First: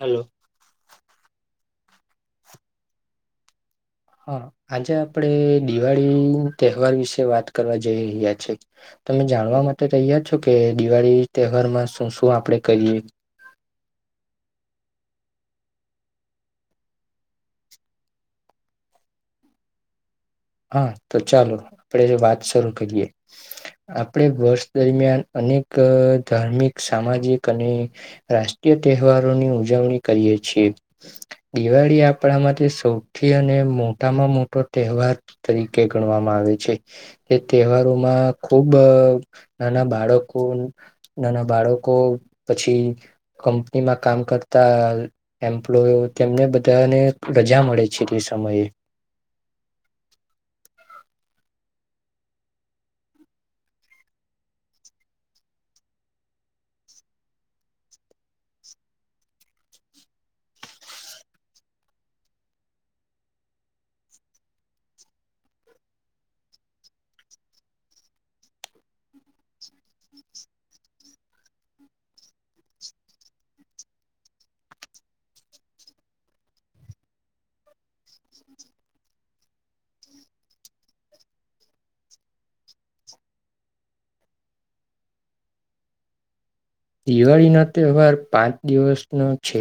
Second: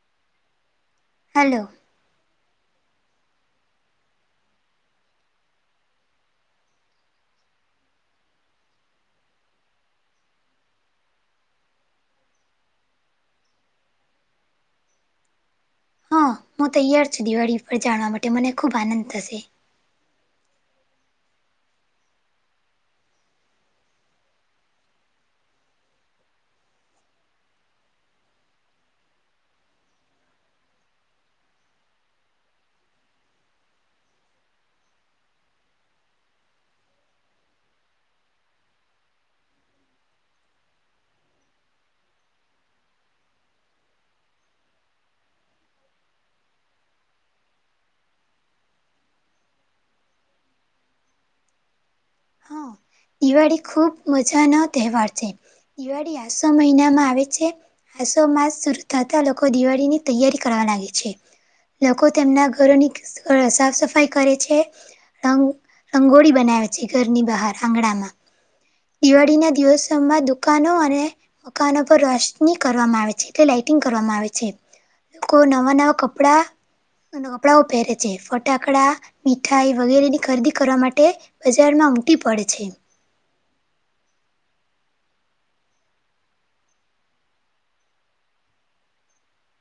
Hello.. hello.. હા આજે આપડે દિવાળી તહેવાર વિશે વાત કરવા જઈ રહ્યા છે.. તમે જાણવા માટે તૈયાર છો કે દિવાળી તહેવારમાં શું શું આપણેે કહીએ.. હં હું તૈયાર છું દિવાળી પર જાણવા માટે મને ખૂબ આનંદ થશે.. હા તો ચાલો આપડે જે વાત શરૂ કરીએ.. આપણે વર્ષ દરમિયાન અનેક ધાર્મિક સામાજિક અને.. રાષ્ટ્રીય તહેવારોની ઉજવણી કરીએ છીએ.. દિવાળી આપણા માટે સૌથી અને મોટામાં મોટો તહેવાર.. તરીકે ગણવામાં આવે છે.. તે તહેવારોમાં ખુબ નાના બાળકો.. નાના બાળકો પછી કંપનીમાં કામ કરતા.. એમ્પ્લોય તેમને બધાને રજા મળે છે તે સમયે.. હા દિવાળી ખૂબ મજાનો તહેવાર છે.. દિવાળી આસો મહિનામાં આવે છે.. આસો માસ શર થતા લોકો દિવાળી ની તૈયારી કરવા લાગે છે.. લોકો તેમના ઘરોની સાફ સફાઈ કરે છે.. રંગોળી બનાવે છે ઘરની બહાર આંગણામાં.. દિવાળી ના દિવસોમાં દુકાનો અને.. મકાનો પર રોશની કરવામાં આવે છે એટલે લાઇટિંગ કરવામાં આવે છે.. કો નવા નવા કપડાા.. કપડાંઓ પહેરે છે ફટાકડા મીઠાઈ વગેરેની ખરીદી કરવા માટે.. બજારમાં ઉમટી પડે છે.. દિવાળી ના તહેવાર પાંચ દિવસનો છે..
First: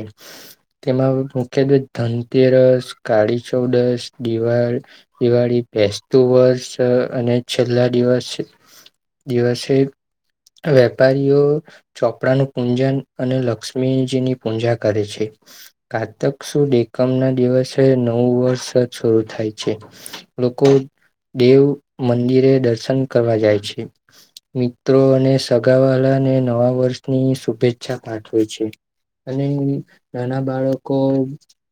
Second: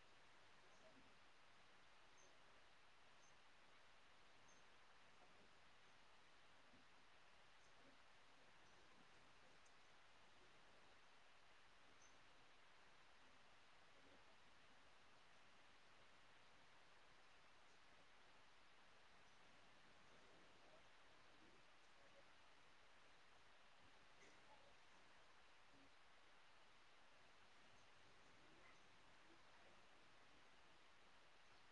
તેમાં મુખ્યત્વે ધનતેરસ કાળી ચૌદસ દિવાળ.. દિવાળી બેસતું વર્ષ અને છેલ્લા દિવસ.. દિવસે વેપારીઓ.. ચોપડાનુંું પૂજન અને લક્ષ્મીજીની પૂજા કરે છે.. કારાતક સુુ એકમ ના દિવસે નવું વર્ષ શરૂુ થાય છે.. લોકો દેવ મંદિરે દર્શન કરવા જાય છે.. મિત્રો અને સગાવાળાને નવા વર્ષની શુભેચ્છા પાઠવે છે.. અને નાના બાળકો..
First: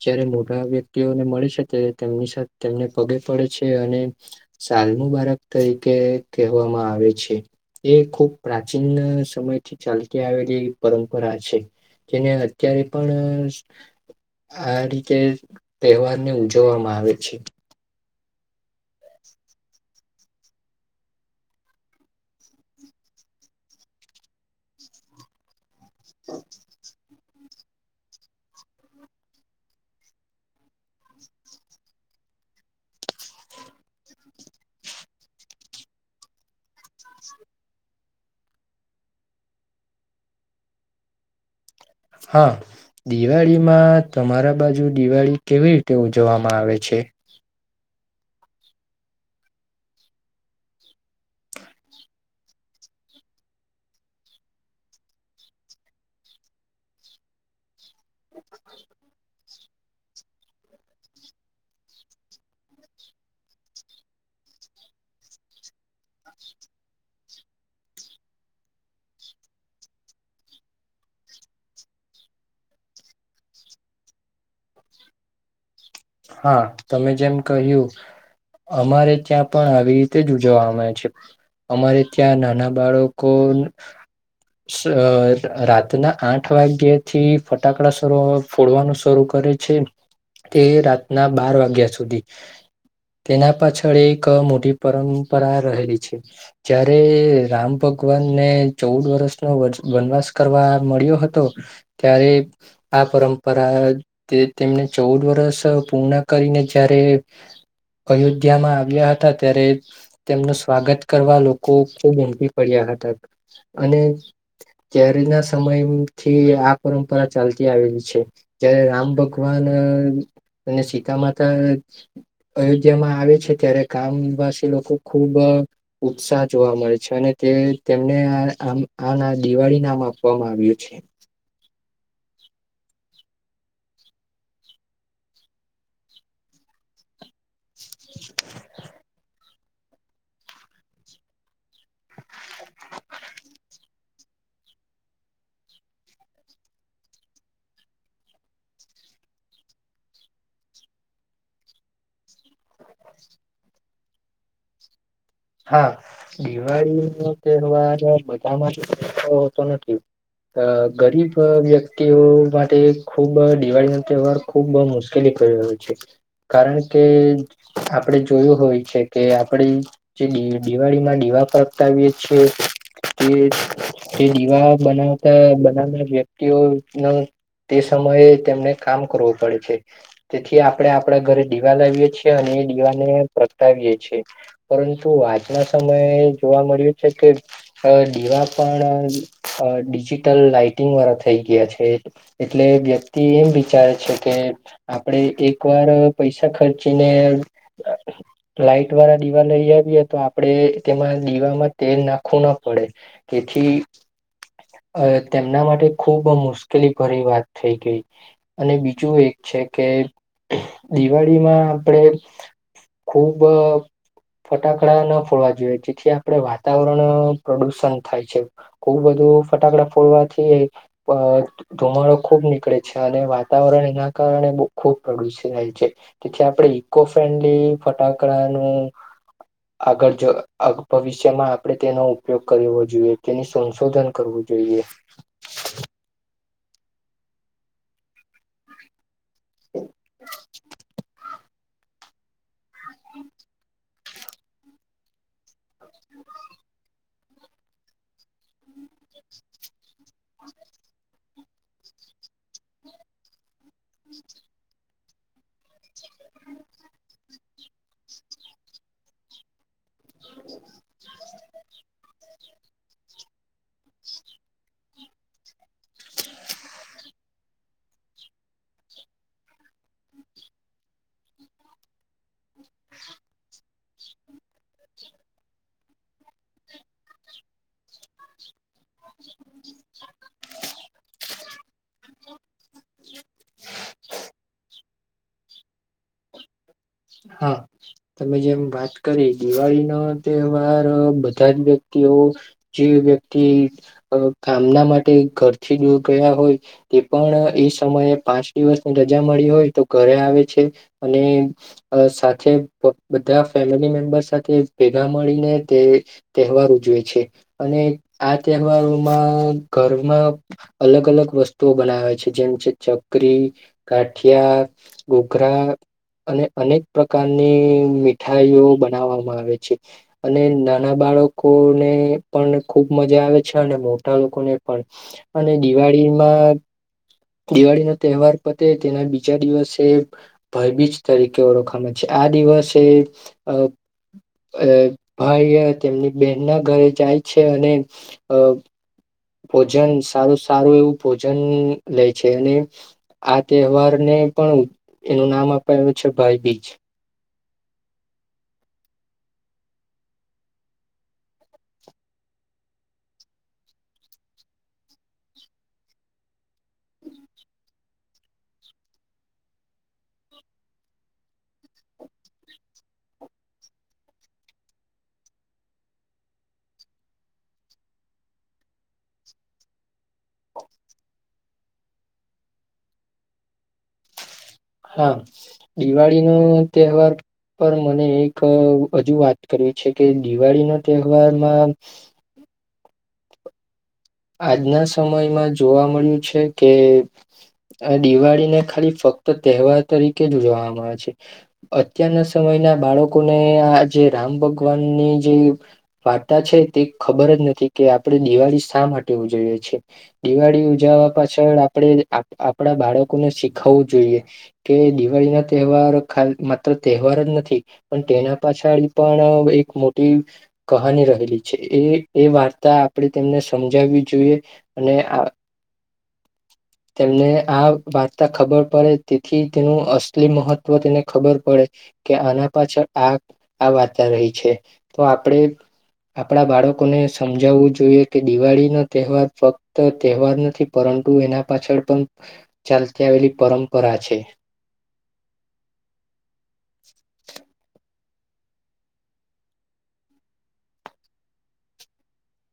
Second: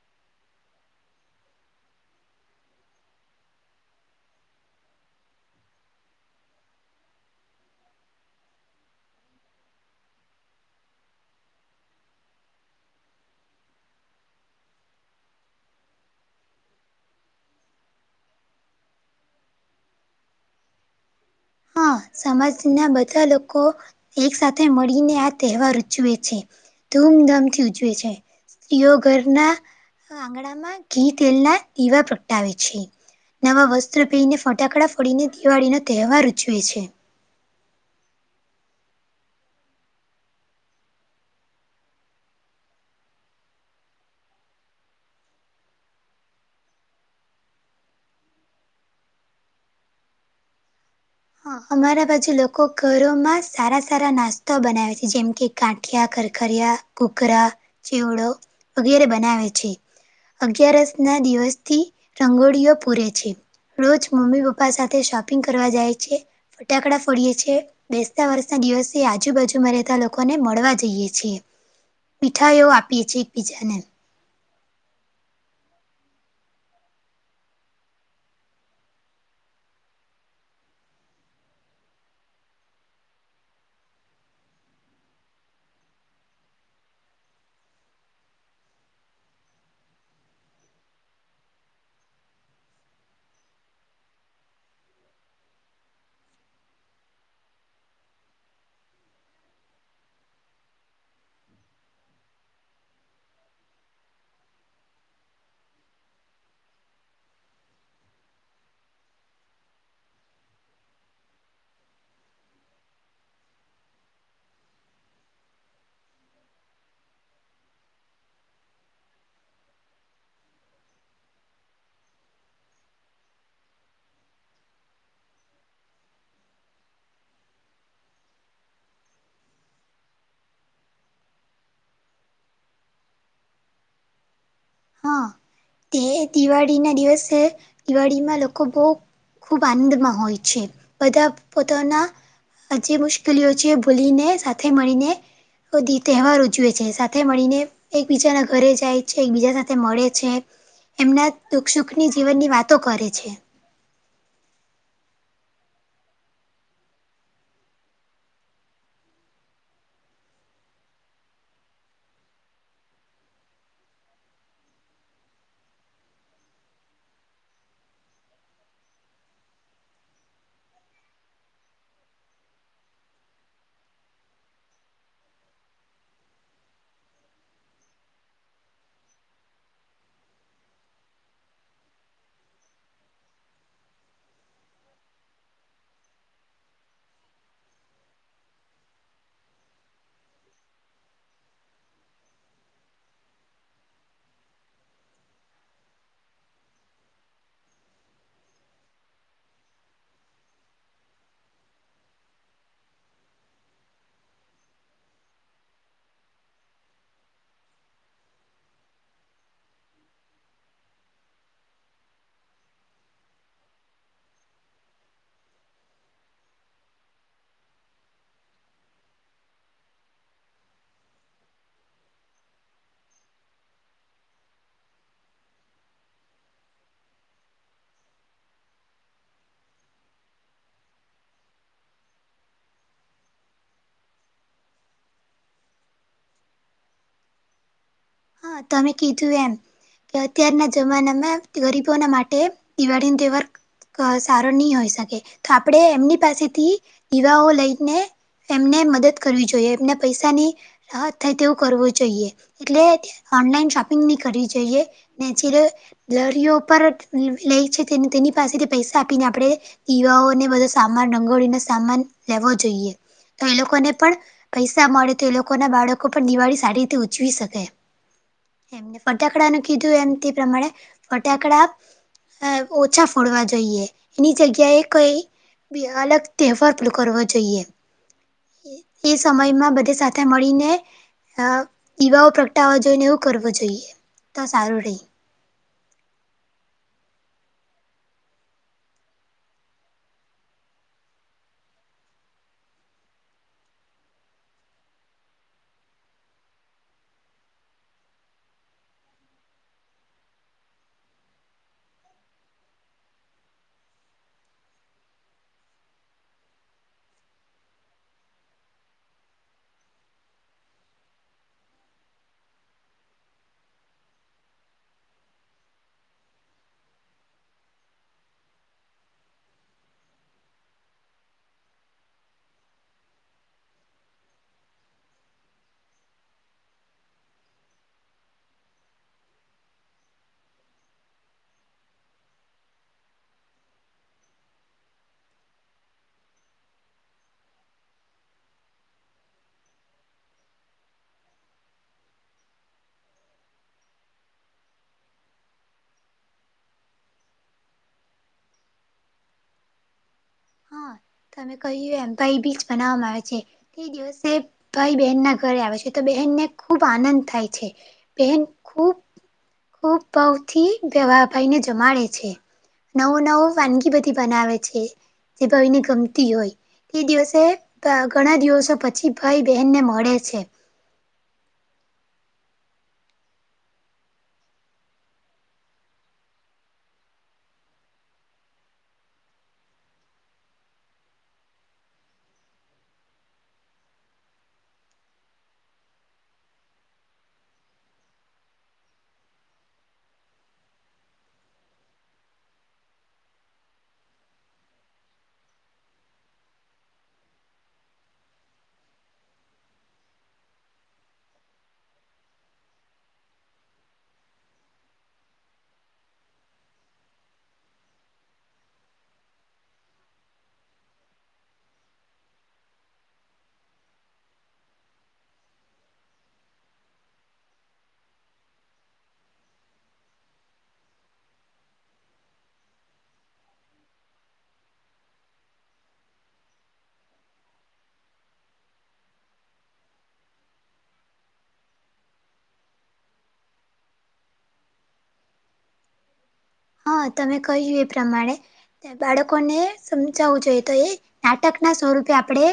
જયારે મોટા વ્યક્તિઓને મળે છે ત્યારે તેમની સાથે તેમને પગે પડે છે અને.. સાલ મુબારક તરીકે કહેવામાં આવે છે.. એ ખુબ પ્રાચીન સમયથી.. ચાલતી આવેલી પરંપરા છે જેને અત્યારે પણ.. આ રીતે તહેવાર ને ઉજવવામાં આવે છે.. હા સમાજના બધા લોકો એક સાથે મળીને આ તહેવાર.. ઉજવે છે ધૂમધામથી ઉજવે છે સ્ત્રીઓ ઘરના.. આંગણામાં ઘી તેલ ના દીવા પ્રગટાવે છે.. નવા વસ્ત્ર પીને ફટાકડા ફરીડીને દિવાળી નો તહેવાર ઉજવે છે.. હા.. દિવાળીમાં તમારા બાજુ દિવાળી કેવી રીતે ઉજવવામાં આવે છે.. હા અમારા બાજુ લોકો ઘરોમાં સારા સારા નાસ્તા બનાવે છે જેમ કે.. ગાંઠિયા કરખરિયા કુકરા ચીવડો વગેરે બનાવે છે.. અગિયારસ ના દિવસથી રંગોળીઓ પૂરે છે.. રોજ મમ્મી પપ્પા સાથે શોપિંગ કરવા જાય છે ફટાકડા ફોડીએ છે.. બેસતા વર્ષના દિવસે આજુબાજુમાં રહેતા લોકોને મળવા જઈએ છીએ.. મીઠાઈઓ આપીએ છીએ એકબીજાને હા, તમે જેમ કહ્યું. અમારે ત્યાં પણ આવી રીતે જ ઉજવામાં આવે છે. અમારે ત્યાં નાના બાળકોને સ રાતના આઠ વાગ્યે થી ફટાકડા સ [unintelligible] ફોડવાનું શરૂ કરે છે. તે રાતના બાર વાગ્યા સુધી. તેના પાછળ એક મોટી પરંપરા રહેલી છે. જયારે રામ ભગવાનને ચૌદ વર્ષનો વનવાસ કરવા મળ્યો હતો. ત્યારે આ પરંપરા તે તેમને ચૌદ વરષ પૂર્ણ કરીને જયારે અયોધ્યામાં આવ્યા હતા ત્યારે તેમનું સ્વાગત કરવા લોકો ખૂબ ઉમડી પડ્યા હતા. અને ત્યારે ના સમયથી આ પરંપરા ચાલતી આવેલી છે. જય્યારે રામ ભગવાન અને સીતા માતા અયોધ્યામાં આવે છે ત્યારે ગામવાસી લોકો ખુબ ઉત્સાહ જોવા મળે છે. અને તે તેમને આ આમ આ [unintelligible] દિવાળી નામ આપવામાં આવ્યું છે. હા, તે દિવાળી ના દિવસે દિવાળીમાં લોકો બઉ ખૂબ આનંદમાં હોય છે. બધા પોતાના આ જે મુશ્કેલીઓ છે ભૂલીને સાથે મળીને બધી તહેવાર ઉજવે છે સાથે મળીને એકબીજાના ઘરે જાય છે એકબીજા સા તે મળે છે. એમના દુઃખ સુખની જીવનની વાતો કરે છે. હા, દિવાળી નો તહેવાર બધામાં [inaudible] હોતો નથી. અ ગરીબ વ્યક્તિઓ માટે ખુબ દિવાળી ન તહેવાર ખુબ બહ મુશ્કેલી [unintelligible] છે. કારણ કે આપડે જોયું હોય છે કે આપડી જે દિવાળી માં દીવા પ્રગટાવીયે છીએ. તે દીવા બનાવતા બનાવનાર વ્યક્તિઓ ન તે સમયે તેમને કામ કરવું પડે છે. તેથી આપણે આપડા ઘરે ડીવા લાવીએ છે અને એ ડીવાને પ્રગટાવીએે છે. પરંતુ આજના સમયે જોવા મળ્યું છે કે અ ડીવા પણ અ ડિજિટલ લાાઈટિંગ વારા થઈ ગયા છે. એટલે વ્યક્તિ એમ વિચારે છે કે આપડે એક વાર પૈસા ખર્ચીને લાાઈટ વારા દીવા લઈ આવીએ તો આપડે તેમાં દીવામાં તેલ નાખવું ના પડે. કેથી અ તેમના માટે ખુબ મુશ્કેલી ભરી વાત થઈ ગેઈ. અને બીજું એક છે કે દિવાળીમાં આપડે ખૂબ ફટાકડા ન ફોડવા જોઈએ જેથી આપણે વાતાવરણ પ્રડુષણ થાય છે. ખુબ બધું ફટાકડા ફોડવાથીયે પ ધુમાડો ખુબ નીકળે છે. અને વાતાવરણ એના કારણે બ ખુબ પ્રડુષિત થાય છે. તેથી આપણે ઈકો ફ્રેન્ડલી ફટાકડાનું આગળ જ [unintelligible] ભવિષ્યમાં આપણે તેનો ઉપયોગ કરવો જોઈએ તેની સંશોધન કરવું જોઈએ. હા, તમે કીધું એમ કે અત્યારના જમાનામાં તે ગરીબોના માટે દિવાળીન તહેવાર ક સારો ની હોય શકે તો આપડે એમની પાસેથી દીવાઓ લઈને એમને મદદ કરવી જોઈએ. એમને પૈસાની રાહત થાય તેવું કરવું જોઈએ. એટલે ઓનલાઈન શોપિંગ ની કરવી જોઈએ. નેચરલ [unintelligible] લઈ છે, તેને તેની પાસેથી પૈસા આપીને આપડે યુવાઓને બધો સામાન રંગોળીનો સામાન લેવો જોઈએ. તો એ લોકોને પણ પૈસા મળે તો એ લોકો ના બાળકો પણ દિવાળી સારી રીતે ઉજવી શકે. એમને ફટાકડાનું કીધું એમ તે પ્રમાણે ફટાકડા અ ઓછા ફોડવા જોઈએ એની જગ્યાએ કોઈ. બે અલગ તહેવાર પણ કરવા જોઈએ. એ સમયમાં બધે સાથે મળીને યુવાઓ અટાવવા જોઈને એવું કરવો જોઈએ તો સારું રહે. હા તમે જેમ વાત કરી દિવાળી ના તહેવાર બધા જ વ્યક્તિઓ જે વ્યક્તિ કામના માટે ઘરથી દૂર ગયા હોય તે પણ એ સમયે પાંચ દિવસની રજા મળી હોય તો ઘરે આવે છે. અને અ સાથે બધા ફેમિલી મેમ્બર સાથે ભેગા મળીને તે તહેવાર ઉજવે છે અને આ તહેવારોમાં ઘરમાં અલગ અલગ વસ્તુઓ બનાવે છે જેમ છે ચકરી ગાઠિયા ઘૂઘરા અને અનેક પ્રકારની મીઠાઈઓ બનાવવામાં આવે છે. અને નાના બાળકોને પણ ખુબ મજા આવે છે અને મોટા લોકોને પણ અને દિવાળીમાં દિવાળીનો તહેવાર પતે તેના બીજા દિવસે ભાઈબીજ તરીકે ઓળખવામાં છે આ દિવસે અ ભાઈ તેમની બહેનના ઘરે જાય છે અને અ ભોજન સારું સારું એવું ભોજન લે છે અને આ તહેવાર ને પણ એનું નામ આપાયેલું છે ભાઈબીજ હા તમે કહ્યું એમ ભાઈબીજ મનાવવામાં આવે છે. એ દિવસે ભાઈ બહેન ના ઘરે આવે છે તો બહેનને ખુબ આનંદ થાય છે. બેન ખૂબ ખૂબ ભાવથી પેલા ભાઈને જમાડે છે. નવું નવું વાનગી બધી બનાવે છે જે ભાઈ ને ગમતી હોય ઈ દિવસે ત્યાં ઘણા દિવસો પછી ભાઈ બહેનને મળે છે. હા દિવાળી નો તહેવાર પણ મને એક હજુ વાત કરવી છે કે દિવાળી ના તહેવારમાં આજના સમયમાં જોવા મળ્યું છે કે આ દિવાળી ને ખાલી ફક્ત તહેવાર તરીકે જ ઉજવામાં આવે છે. અત્યારના સમયના બાળકોને આ જે રામ ભગવાનની જે વાર્તા છે તે ખબર જ નથી કે આપણે દિવાળી શા માટે ઉજવીએ છીએ. દિવાળી ઉજવવા પાછળ આપણે આપણા બાળકોને શીખવવું જોઈએ. કે દિવાળી ના તહેવાર ખાલી માત્ર તહેવાર જ નથી. પણ તેના પાછળ પણ એક મોટી કહાની રહેલી છે એ એ વાર્તા આપણેે તેમને સમજાવી જોઈ અને આ તેમને આ વાર્તા ખબર પડે તેથી તેનું અસલી મહત્ત્વ તેને ખબર પડે કે આના પાછળ આ આ વાર્તા રહી છે તો આપણેે આપણા બાળકોને સમજાવવું જોઈએ કે દિવાળી નથ તહેવાર ફક્ત તહેવાર નથી પરંતુ એના પાછળ પણ ચાલતી આવેલી પરંપરા છે. હા તમે કહ્યું એ પ્રમાણે બાળકોને સમજાવવું જોઈએ તો એ નાટક ના સ્વરૂપે આપણે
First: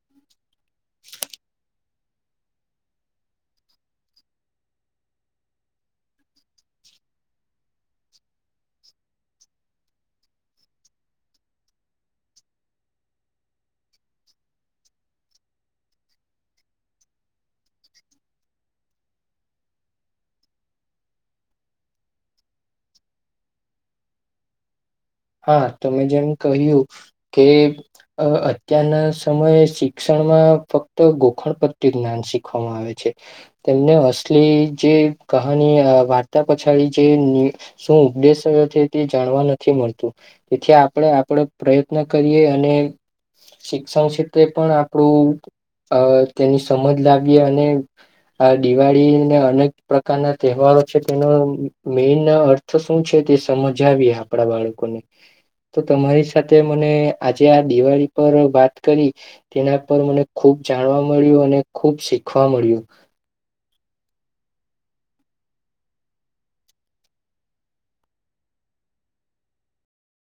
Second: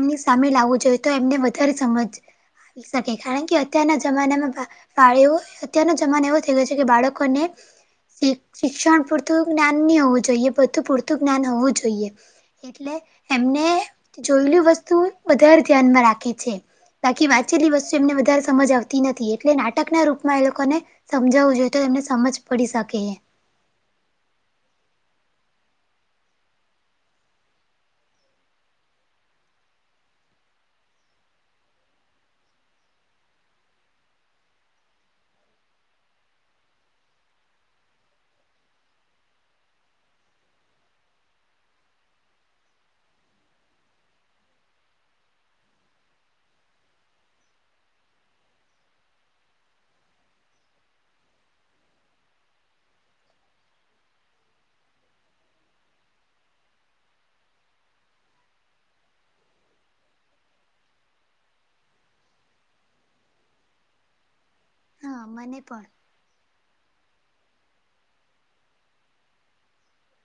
એમની સામે લાવું જોઈએ તો એમને વધારે સમજ [unintelligible] અત્યારના જમાનામાં [unintelligible] અત્યારનો જમાનો એવો થઈ ગયો છે કે બાળકોને શીખ શિક્ષણ પૂરતું જ્ઞાન ની હોવું જોઈએ બધું પૂરતું જ્ઞાન હોવું જોઈએ એટલે એમને જોયેલ વસ્તુ વધારે ધ્યાનમાં રાખી છે. બાકી વાંચેલી વસ્તુ એમને વધારે સમજ આવતી નથી એટલે નાટક ના રૂપમાં એ લોકોને સમજાવવું જોઈએ તો એમને સમજ પડી શકે હા તમે જેમ કહ્યું કે અત્યારના સમયે શિક્ષણમાં ફક્ત ગોખણ પ્રત્ય જ્ઞાન શીખવામાં આવે છે. તેમને અસલી જે કહાની વાર્તા પછાડી જે શું ઉપદેશયો છે તે જાણવા નથી મળતું તેથી આપણે આપડો પ્રયત્ન કરીએ અને શિક્ષણ ક્ષેત્રે પણ આપણું અ તેની સમજ લાવીએ અને આ દિવાળીને અનેક પ્રકારના તહેવારો છે તેનો મેન તો શું છે તે સમજાવીએ આપણા બાળકોને. તો તમારી સાથે મને આજે આ દિવાળી પર વાત કરી તેના પર મને ખુબ જાણવા મળ્યું અને ખુબ શીખવા મળ્યું હા મને પણ